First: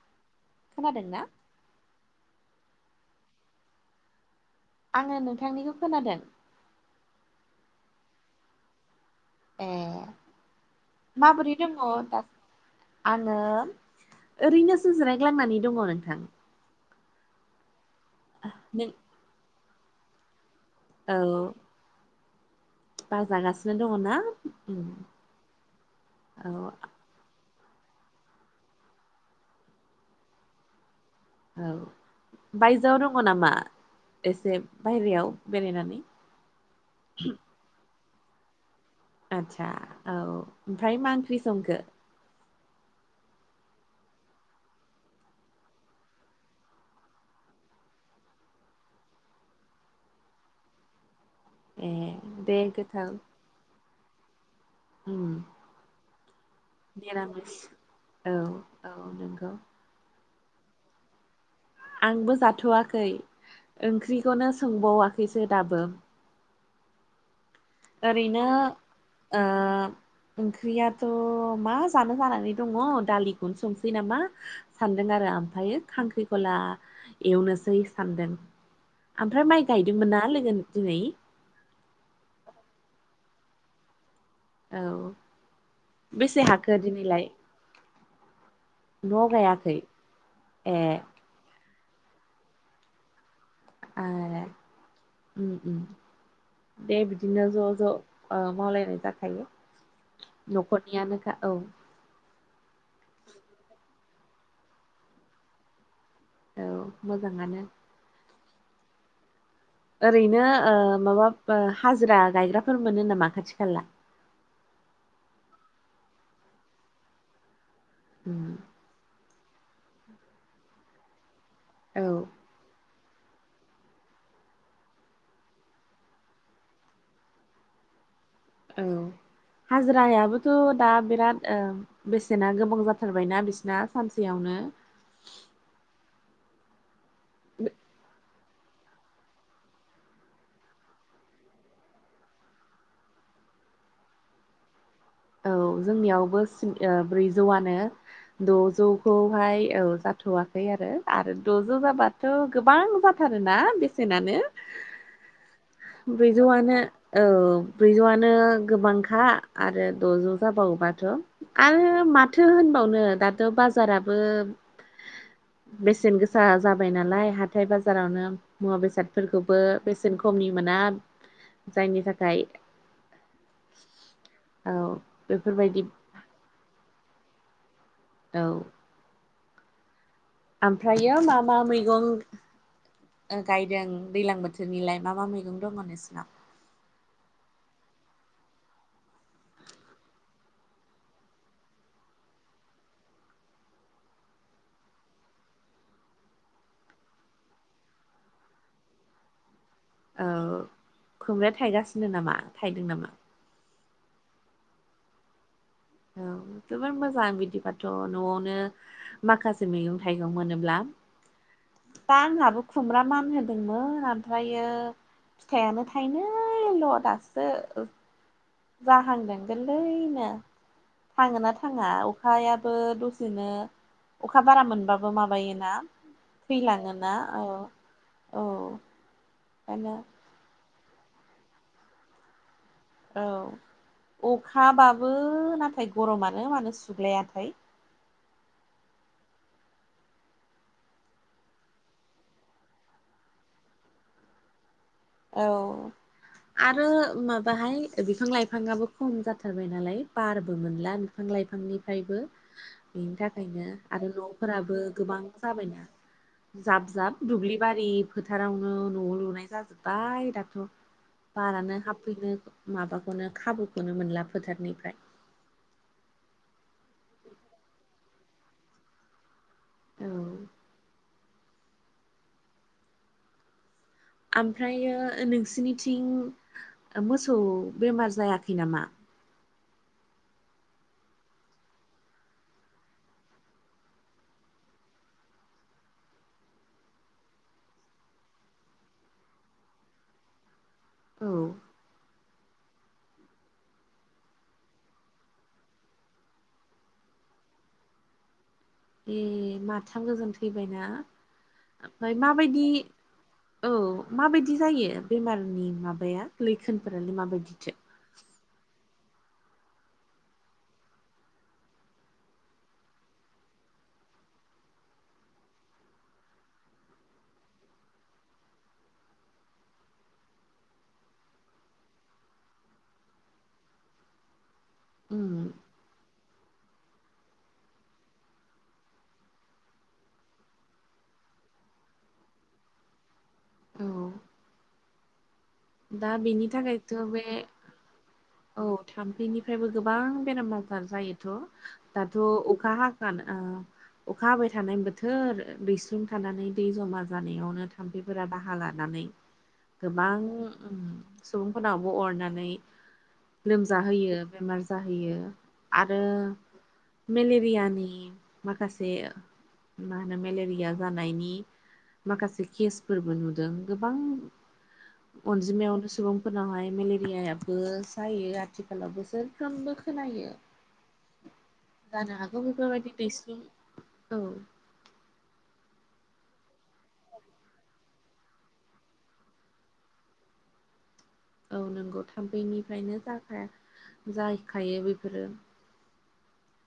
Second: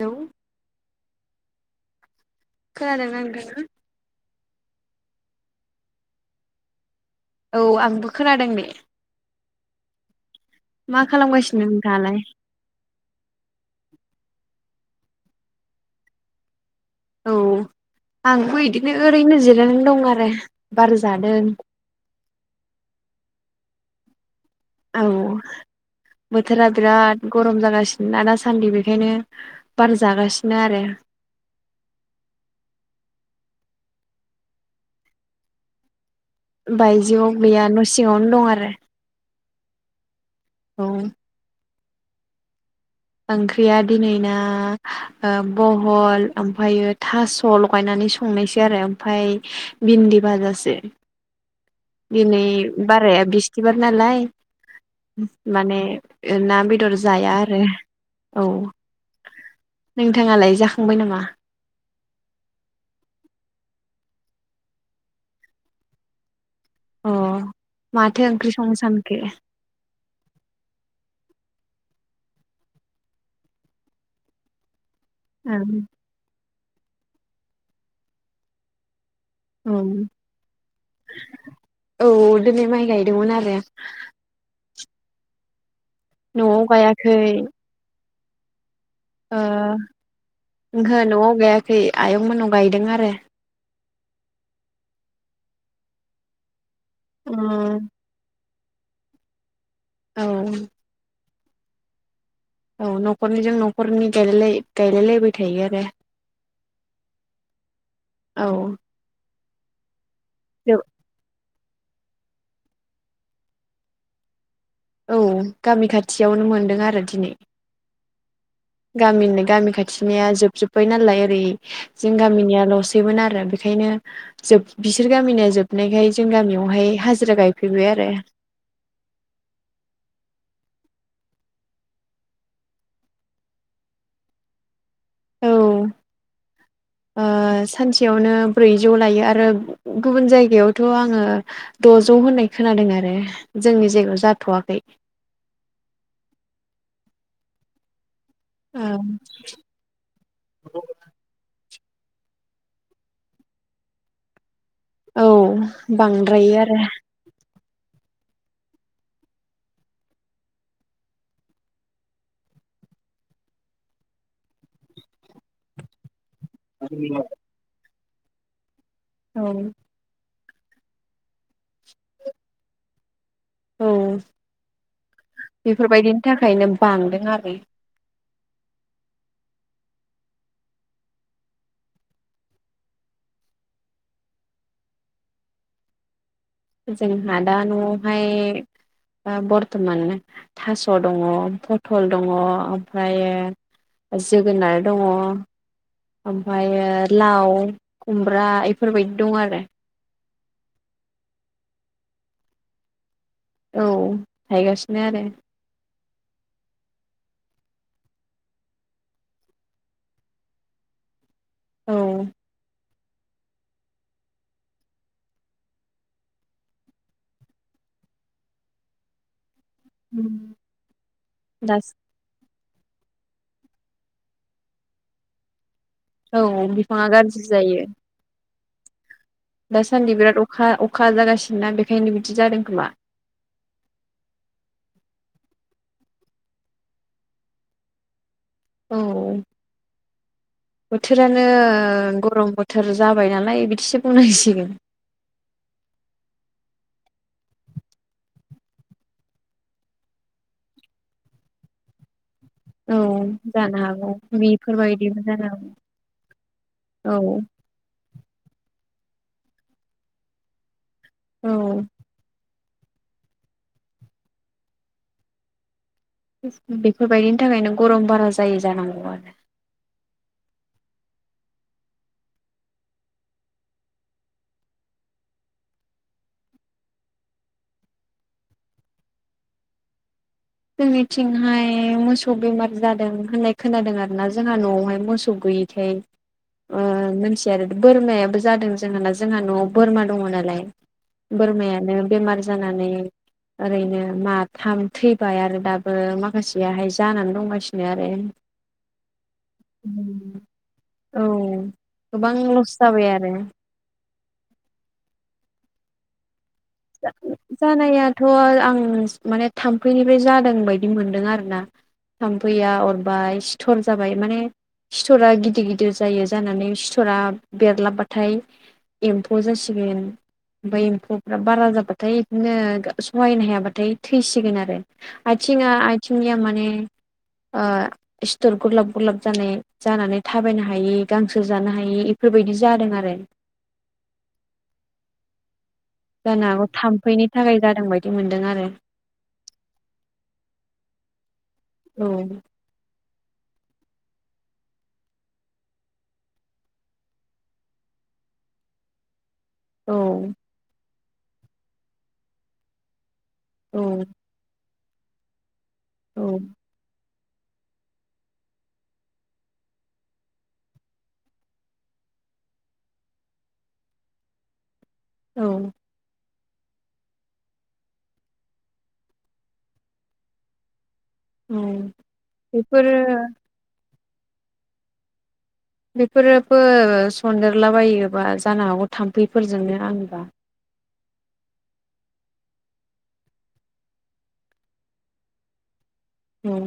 Hello खोनादों ना खोनादोंना नोंथाङा आङो नोंथांनिखौ खोनादों औ आंबो खोनादों नै ए मा माबोरै खालामगासिनो दङ नोंथाङालाय? दा आङो ओरैनोसो जिरायग्लांनानै दङ नोंथां औ आंबो नों बिदिनो ओरैनो जिरायनानै दं आरो बार औ जादों बार जागासिनो दङ ना उम औ औ बोथोरा बिराद गरम जागासिनोना दासान्दि बेखायनो बार जागासिनो आरो औ बायजोआव दङ नामा एसे बायेरायाव बेरायनानै बायजोआव गैया न' सिङावनो दं आरो आदसा औ औ ओमफ्राय मा ओंख्रि संखो ओंख्रिया दिनैना ओ बहल ओमफ्रायो थास' लगायनानै सं संनायसै आरो ओमफ्राय भिन्दि बाजासो ए दिनै दे गोथाव बाराया बिस्तबार नालाय उम माने ना बेदर जाया निरामिस आरो औ नोंथाङालाय जाखांबाय नामा आंबो जाथ'वाखै ओंख्रिखौनो सोंबावाखैसो दाबो अ माथो ओरैनो ओंख्रि संनो सानखो ओ ओंख्रियाथ' मा जानो जानानै दङ दालिखौनो संसै नामा सानदों आरो ओं ओमफ्रायायो खांख्रिखला एवनोसै सानदों ओमफ्राय माइ ओं गायदोंमोन ना लोगो दिनै औ दिनै माइ गायदोंमोन आरो औ बेसे न'आव हाखो गायाखै दिनैलाय न'आव ओ गायाखै ए ओंहो न'आव गायाखै आयं मोननाव गायदों आरो आरो उम दे बिदिनो ज' ज' उम ओ मावलायनाय जाखायो औ न'खरनियानोखा औ औ न'खरनिजों न'खरनि गायलाय गायलायलायबाय थायो आरो औ मोजाङानो औ ओरैनो ओ माबा ओ हाजिरा गायग्राफोर मोनो नामा खाथि खाला औ गामि खाथियावनो मोनदों आरो दिनै उम गामिनि गामि खाथिनिया जोबजोब्बाय नालाय ओरै जों औ गामिनियाल'सै दिमोन आरो बिखायनो जोब बिसोर गामिनिया जोबनायखाय जों गामियावहाय हाजिरा गायफैबाय आरो। औ हाजिरायाबोथ' दा बिराद ओं बेसेना गोबां जाथारबायना बिसना सानसेयावनो। औ ओ सानसेयावनो ब्रैजौ लायो आरो गुबुन जायगायावथ' आङो द'जौ होननाय खोनादों आरो जोंनि जायगायाव जाथ'वाखै। औ जोंनियावबो सिन ओ ब्रैजौआनो। द'जौ खौहाय औ जाथ'वा खै आरो आरो द'जौ जाबाथ' गोबां जाथारोना बेसेनानो। औ बांद्रायो आरो ब्रैजौआनो औ ब्रैजौआनो गोबांखा आरो द'जौ जाबावोबाथ' आरो माथो होनबावनो दाथ' बाजाराबो बेसेन गोस जा जाबाय नालाय हाथाय बाजारावनो मुवा औ बेसादफोरखौबो बेसेन खमनि मोना जायनि थाखाय औ औ बेफोरबायदि बेफोरबायदिनि थाखायनो बांदों आरो। औ आमफ्रायो मा मा मैगं ओ गायदों दैलां बोथोरनिलाय मा मा मैगं दङ नोंसिनाव? जोंहा दा न'आवहाय ओ बर्थमान थास' दङ पथल दङ ओमफ्रायो ओ जोगोनार दङ ओमफायो लाव खुमब्रा इफोरबायदि दं आरो। औ खुमब्राया थायगासिनो नामा थायदों नामा? औ थायगासिनो आरो। औ जबोर मोजां बिदिबाथ' न'आवनो माखासे मैगं थाइगं मोनोब्ला औ दा आंहाबो खुमब्रा मान होन दोंमोन ओमफ्रायो फिथाइयानो थाइनैल' दासो जाहांदों गोल्लैनो थाङो ना थाङा दास अ खायाबो दसेनो अखा बारा मोनबाबो माबायोना। औ थैलाङो बिफाङा ना औ गाज्रि जायो औ। ओंखायनो दासान्दि बिराद अखा अखा जागासिनो ना बेखायनो बिदि जादों खोमा। औ अखाबाबो नाथाय गरमानो मानो सुग्लायाथाय। औ। बोथोरानो गरम बोथोर जाबाय नालाय बिदिसो बुंनांसिगोन। औ। आरो माबाहाय बिफां लाइफाङाबो खम जाथारबाय नालाय बारबो मोनला। बिफां लाइफांनिफायबो औ बिनि थाखायनो जानो हागौ आरो न'फोराबो बेफोरबायदिबो गोबां जानो हागौ जाबायना। जाब जाब औ दुब्लिबारि फोथारावनो न'आव लुनाय जाजोब्बाय दाथ'। औ बारानो हाबफैनो माबाखौनो खाबुखौनो मोनला फोथारनिफ्राय। बेफोरबायदिनि थाखायनो गरम बारा जायो जानांगौ आरो। औ। आमफ्रायो नोंसिनिथिं ओ मोसौ बेमार जायाखै नामा? जोंनिथिंहाय मोसौ बेमार जादों होननाय खोनादों आरो ना जोंहा न'आवहाय मोसौ गै [unintelligible] ओ मोनथिया आरो बोरमायाबो जादों जोंहाना। जोंहा न'आव बोरमा दङ नालाय। औ बोरमायानो बेमार जानानै ओरैनो माथाम थै फाय आरो दाबो माखासेयाहाय जानानै दंगासिनो आरो ए माथाम गोजान थैबायना औ ओमफ्राय गोबां माबायदि लस जाबाय आरो औ माबायदि जायो बेमारनि माबाया लैखोनफोरालाय माबायदिथो थ' आं माने थाम्फैनिफ्राय जादों बायदि मोनदों आरो ना थाम्फैया अरबाय सिथर जाबाय माने सिथरा गिदिर गिदिर जायो जानानै सिथरा बेरलाबबाथाय एम्फौ जासिगोन ओमफ्राय एम्फौ बारा जाबाथाय बिदिनो सहायनो हायाबाथाय थैसिगोन आरो उम आइथिङा थिंनिया माने ओ सिथर गुरलाब गुरलाब जानाय जानानै थाबायनो हायि गांसो जानो हायि बेफोरबायदि जादों आरो औ दा बेनि जानो हागौ थाखायथ' बे थाम्फैनि थाखाय जादों बायदि मोनदों औ आरो थाम्फैनिफ्रायबो गोबां बेराम आजार जायोथ' औ दाथ' अखा हागान ओ अखा हाबाय थानाय बोथोर दैस्रुम थानानै दै जमा जानायावनो थाम्फैफोरा बाहा लानानै [inaudible] गोबां सुबुंफोरनावबो अरनानै औ लोमजाहोयो बेमार जाहैयो आरो औ मेलेरियानि माखासे मा होनो मेलेरिया जानायनि माखासे केसफोरबो नुदों गोबां औ अनजिमायावनो सुबुं फोरनावहाय मेलेरियाबो जायो आथिखालावबो बोसोरफ्रोमबो खोनायो औ जानो हागौ बेफोरबायदि बेफोरो औ दैस्लुं औ बेफोरबो सदेरलाबायोबा जानो हागौ थाम्फैफोरजोंनो आंनिबा औ नंगौ थाम्फैनिफ्रायनो जाखा जाहैखायो बेफोरो उम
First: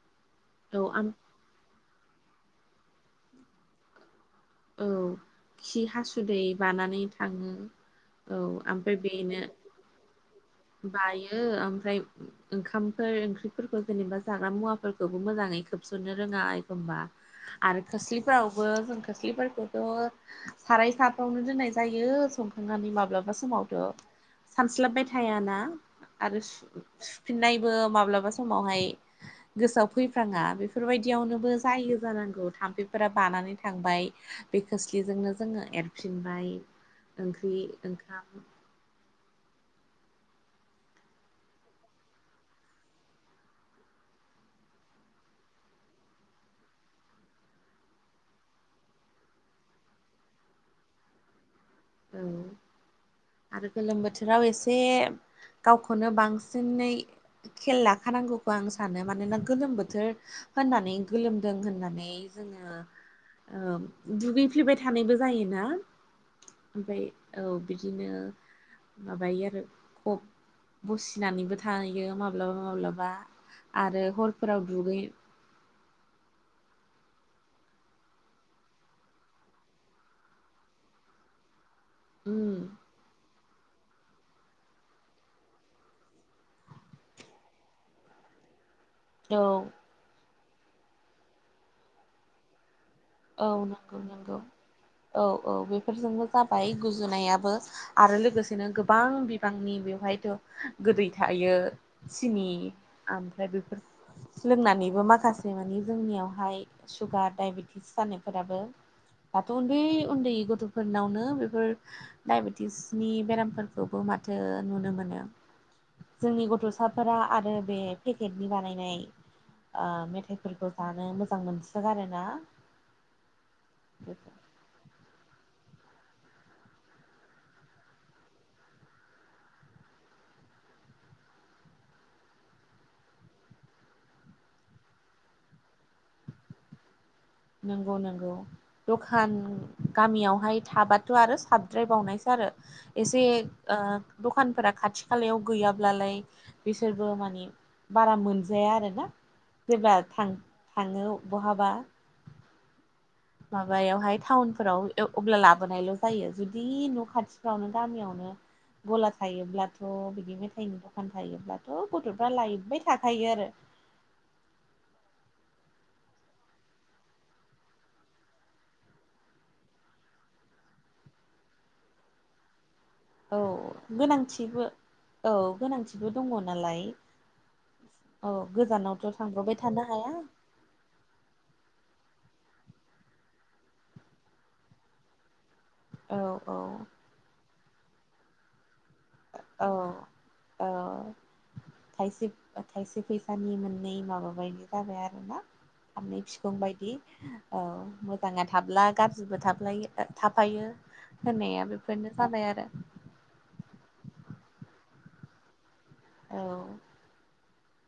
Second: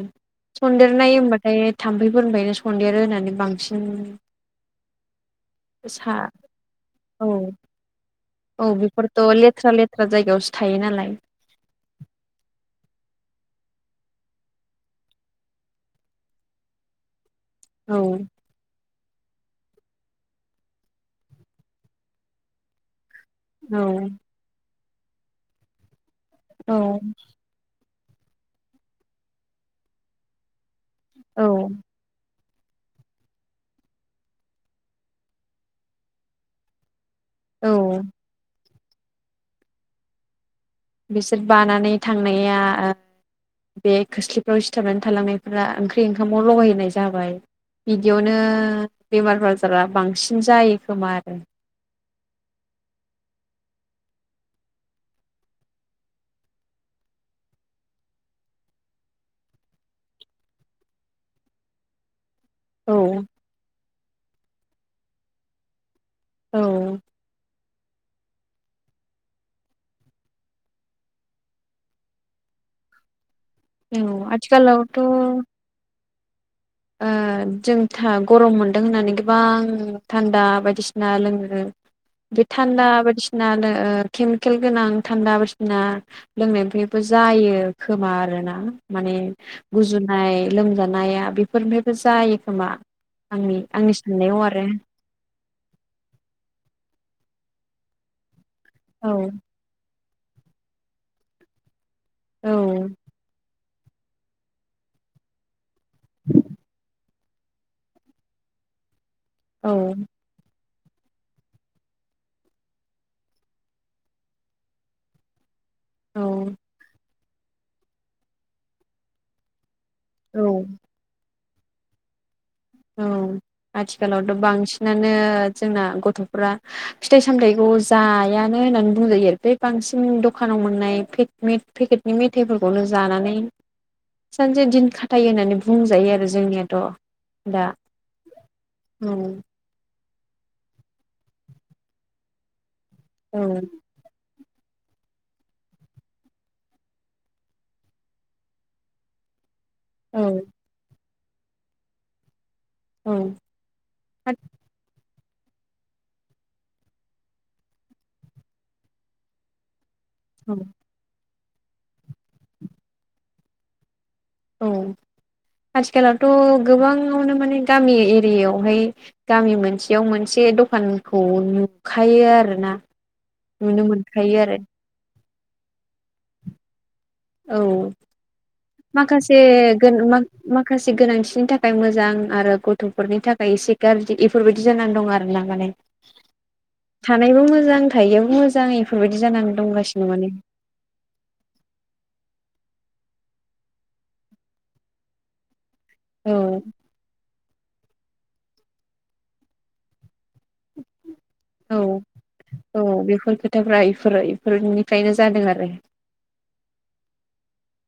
औ आम सन्देरनाय होमबाथाय थाम्फैफोरनिफ्रायनो सन्देरो होनानै बांसिन औ खि सा हासुदै बानानै औ थाङो औ ओमफ्राय बेफोरथ' बेनो लेथ्रा लेथ्रा जायगायावसो थायो नालाय ओ ओमफ्राय ओंखामफोर ओंख्रिफोरखौ जेनेबा जाग्रा मुवाफोरखौबो मोजाङै खोबसननो रोङा एखमबा [inaudible] आरो खोस्लिफोरावबो जों खस्लिफोरखौथ' साराय साफ्रावनो दोननाय जायो सखांनानै माब्लाबा समावथ' औ सानस्लाबबाय थायाना आरो औ सुफिननायबो माब्लाबा समावहाय गोसोआव फैफ्राङा बेफोरबायदियावनोबो औ जायो जानांगौ थाम्फैफोरा बानानै थांबाय बे खोस्लिजोंनो जोङो एरफिनबाय ओंख्रि औ ओंखाम बिसोर बानानै थांनाया बे खोस्लिफ्राव सिथाबनानै थालांनायफोरा ओंख्रि ओंखामाव लगायहाय जाबाय बिदियावनो बेमार आजारा बांसिन जायो खोमा आरो औ [inaudible] आरो गोलोम बोथोराव एसे गावखौनो बांसिननै खेल लाखानांगौखौ आं सानो मानोना गोलोम बोथोर होननानै गोलोमदों होननानै जोङो औ ओ दुगैफ्लेबाय थानायबो जायोना औ ओमफ्राय औ बिदिनो माबायो आरो ख बसिनानैबो थाहैयो माब्लाबा माब्लाबा आरो औ हरफोराव दुगै आथिखालावथ' ओ जों थ' गरम मोनदों होननानै गोबां थान्दा बायदिसिना लोङो बे उम थान्दा बायदिसिनानो केमिकेल गोनां थान्दा बायदिसिना लोंनायनिफ्रायबो जायो खोमा आरोना माने औ गुजुनाय लोमजानाया बेफोरनिफ्रायबो जायो खोमा औ आंनि आंनि नंगौ नंगौ साननायाव आरो औ औ बेफोरजोंबो जाबाय गुजुनायाबो आरो लोगोसेनो गो औ गोबां बिबांनि बेवहायथ' गोदै थायो सिनि औ ओमफ्राय बेफोर लोंनानैबो माखासे मानि जोंनियावहाय सुगार डायबेटि नायफोराबो दाथ' औ उन्दै उन्दै गथ'फोरनावनो बेफोर डायबेटिसनि बेरामफोरखौबो माथो नुनो मोनो जोंनि औ गथ'साफोरा आरो बे पेकेटनि बानायनाय औ मेथाइफोरखौ जानो मोजां मोनसोगारोना औ बेफोर आथिखालावथ' बांसिनानो जोंना गथ'फ्रा फिथाइ सामथाइखौ जायानो होननानै बुंजायो बे बांसिन दखानाव मोननाय पेकेटनि मेथाइफोरखौनो जानानै सानसे दिन खाथायो होननानै बुंजायो आरो जोंनियाथ' दा नंगौ नंगौ औ दखान गामियावहाय थाबाथ' आरो साबद्रायबावनायसो आरो एसे औ दखानफोरा खाथि खालायाव गैयाब्लालाय बिसोरबो माने बारा मोनजाया आरोना जेब्ला औ थाङो बहाबा औ माबायावहाय टाउनफोराव अब्ला लाबोनायल' जायो जुदि न' खाथिफ्रावनो गामियावनो गला थायोब्लाथ' बिदि मेथाइनि दखान थायोब्लाथ' गथ'फ्रा लायबाय थाखायो आरो औ आथिखालावथ' गोबाङावनो माने गामि एरियायावहाय गामि मोनसेयाव मोनसे दखानखौ नुखायो आरोना औ नुनो मोनखायो आरो गोनांथिबो औ गोनांथिबो दङ नालाय औ औ गोजानावथ' माखासे थांब्रबाय थानो हाया माखासे गोनांथिनि थाखाय मोजां आरो गथ'फोरनि थाखाय एसे गाज्रि इफोरबायदि बिदि जानानै दं आरोना माने औ औ थानायबो मोजां थायैआबो मोजां इफोरबायदि जानानै औ दंगासिनो माने औ थायसे थायसे फैसानि मोननै माबा बायदि जाबाय आरोना फारनै औ फिखं बायदि औ मोजाङा थाब्ला गाज्रिबो थाफायो होनाया बेफोरनो जाबाय आरो बेफोरजोब खथाफ्रा इफोरो इफोरनिफ्रायनो जादों आरो औ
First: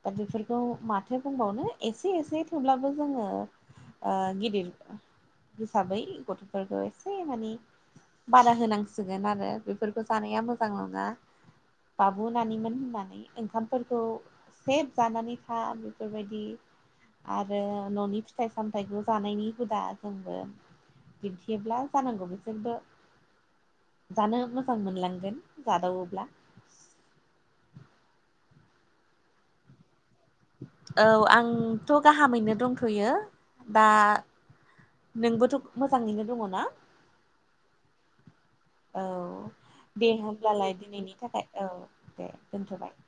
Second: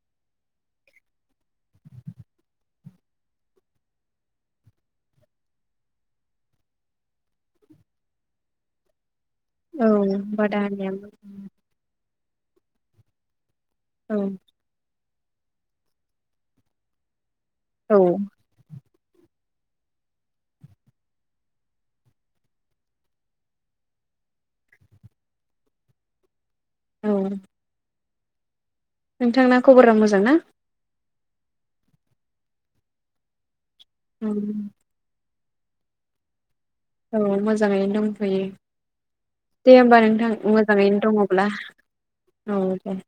दा बेफोरखौ माथो बुंबावनो एसे एसे थेवब्लाबो जोङो गिदिर हिसाबै गथ'फोरखौ एसे माने बादा होनांसिगोन आरो औ बेफोरखौ जानाया बादा मोजां होनाया नङा बाबु नानिमोन होननानै ओंखामफोरखौ औ जानानै था बेफोरबायदि आरो औ न'नि फि फिथाइ सामथाइखौ जानायनि हुदा जोंबो बिदियोब्ला जानांगौ बिसोरबो जानो मोजां मोनलांगोन जादावोब्ला औ नोंथांना खबरा मोजां ना औ आंथ' गाहामैनो दंथ'यो दा नोंबोथ' मोजाङैनो दङ ना औ मोजाङैनो दंथ'यो औ दे होमबा नोंथां होमब्लालाय मोजाङैनो दिनैनि थाखाय दङब्ला औ दे औ दोनथ'बाय दे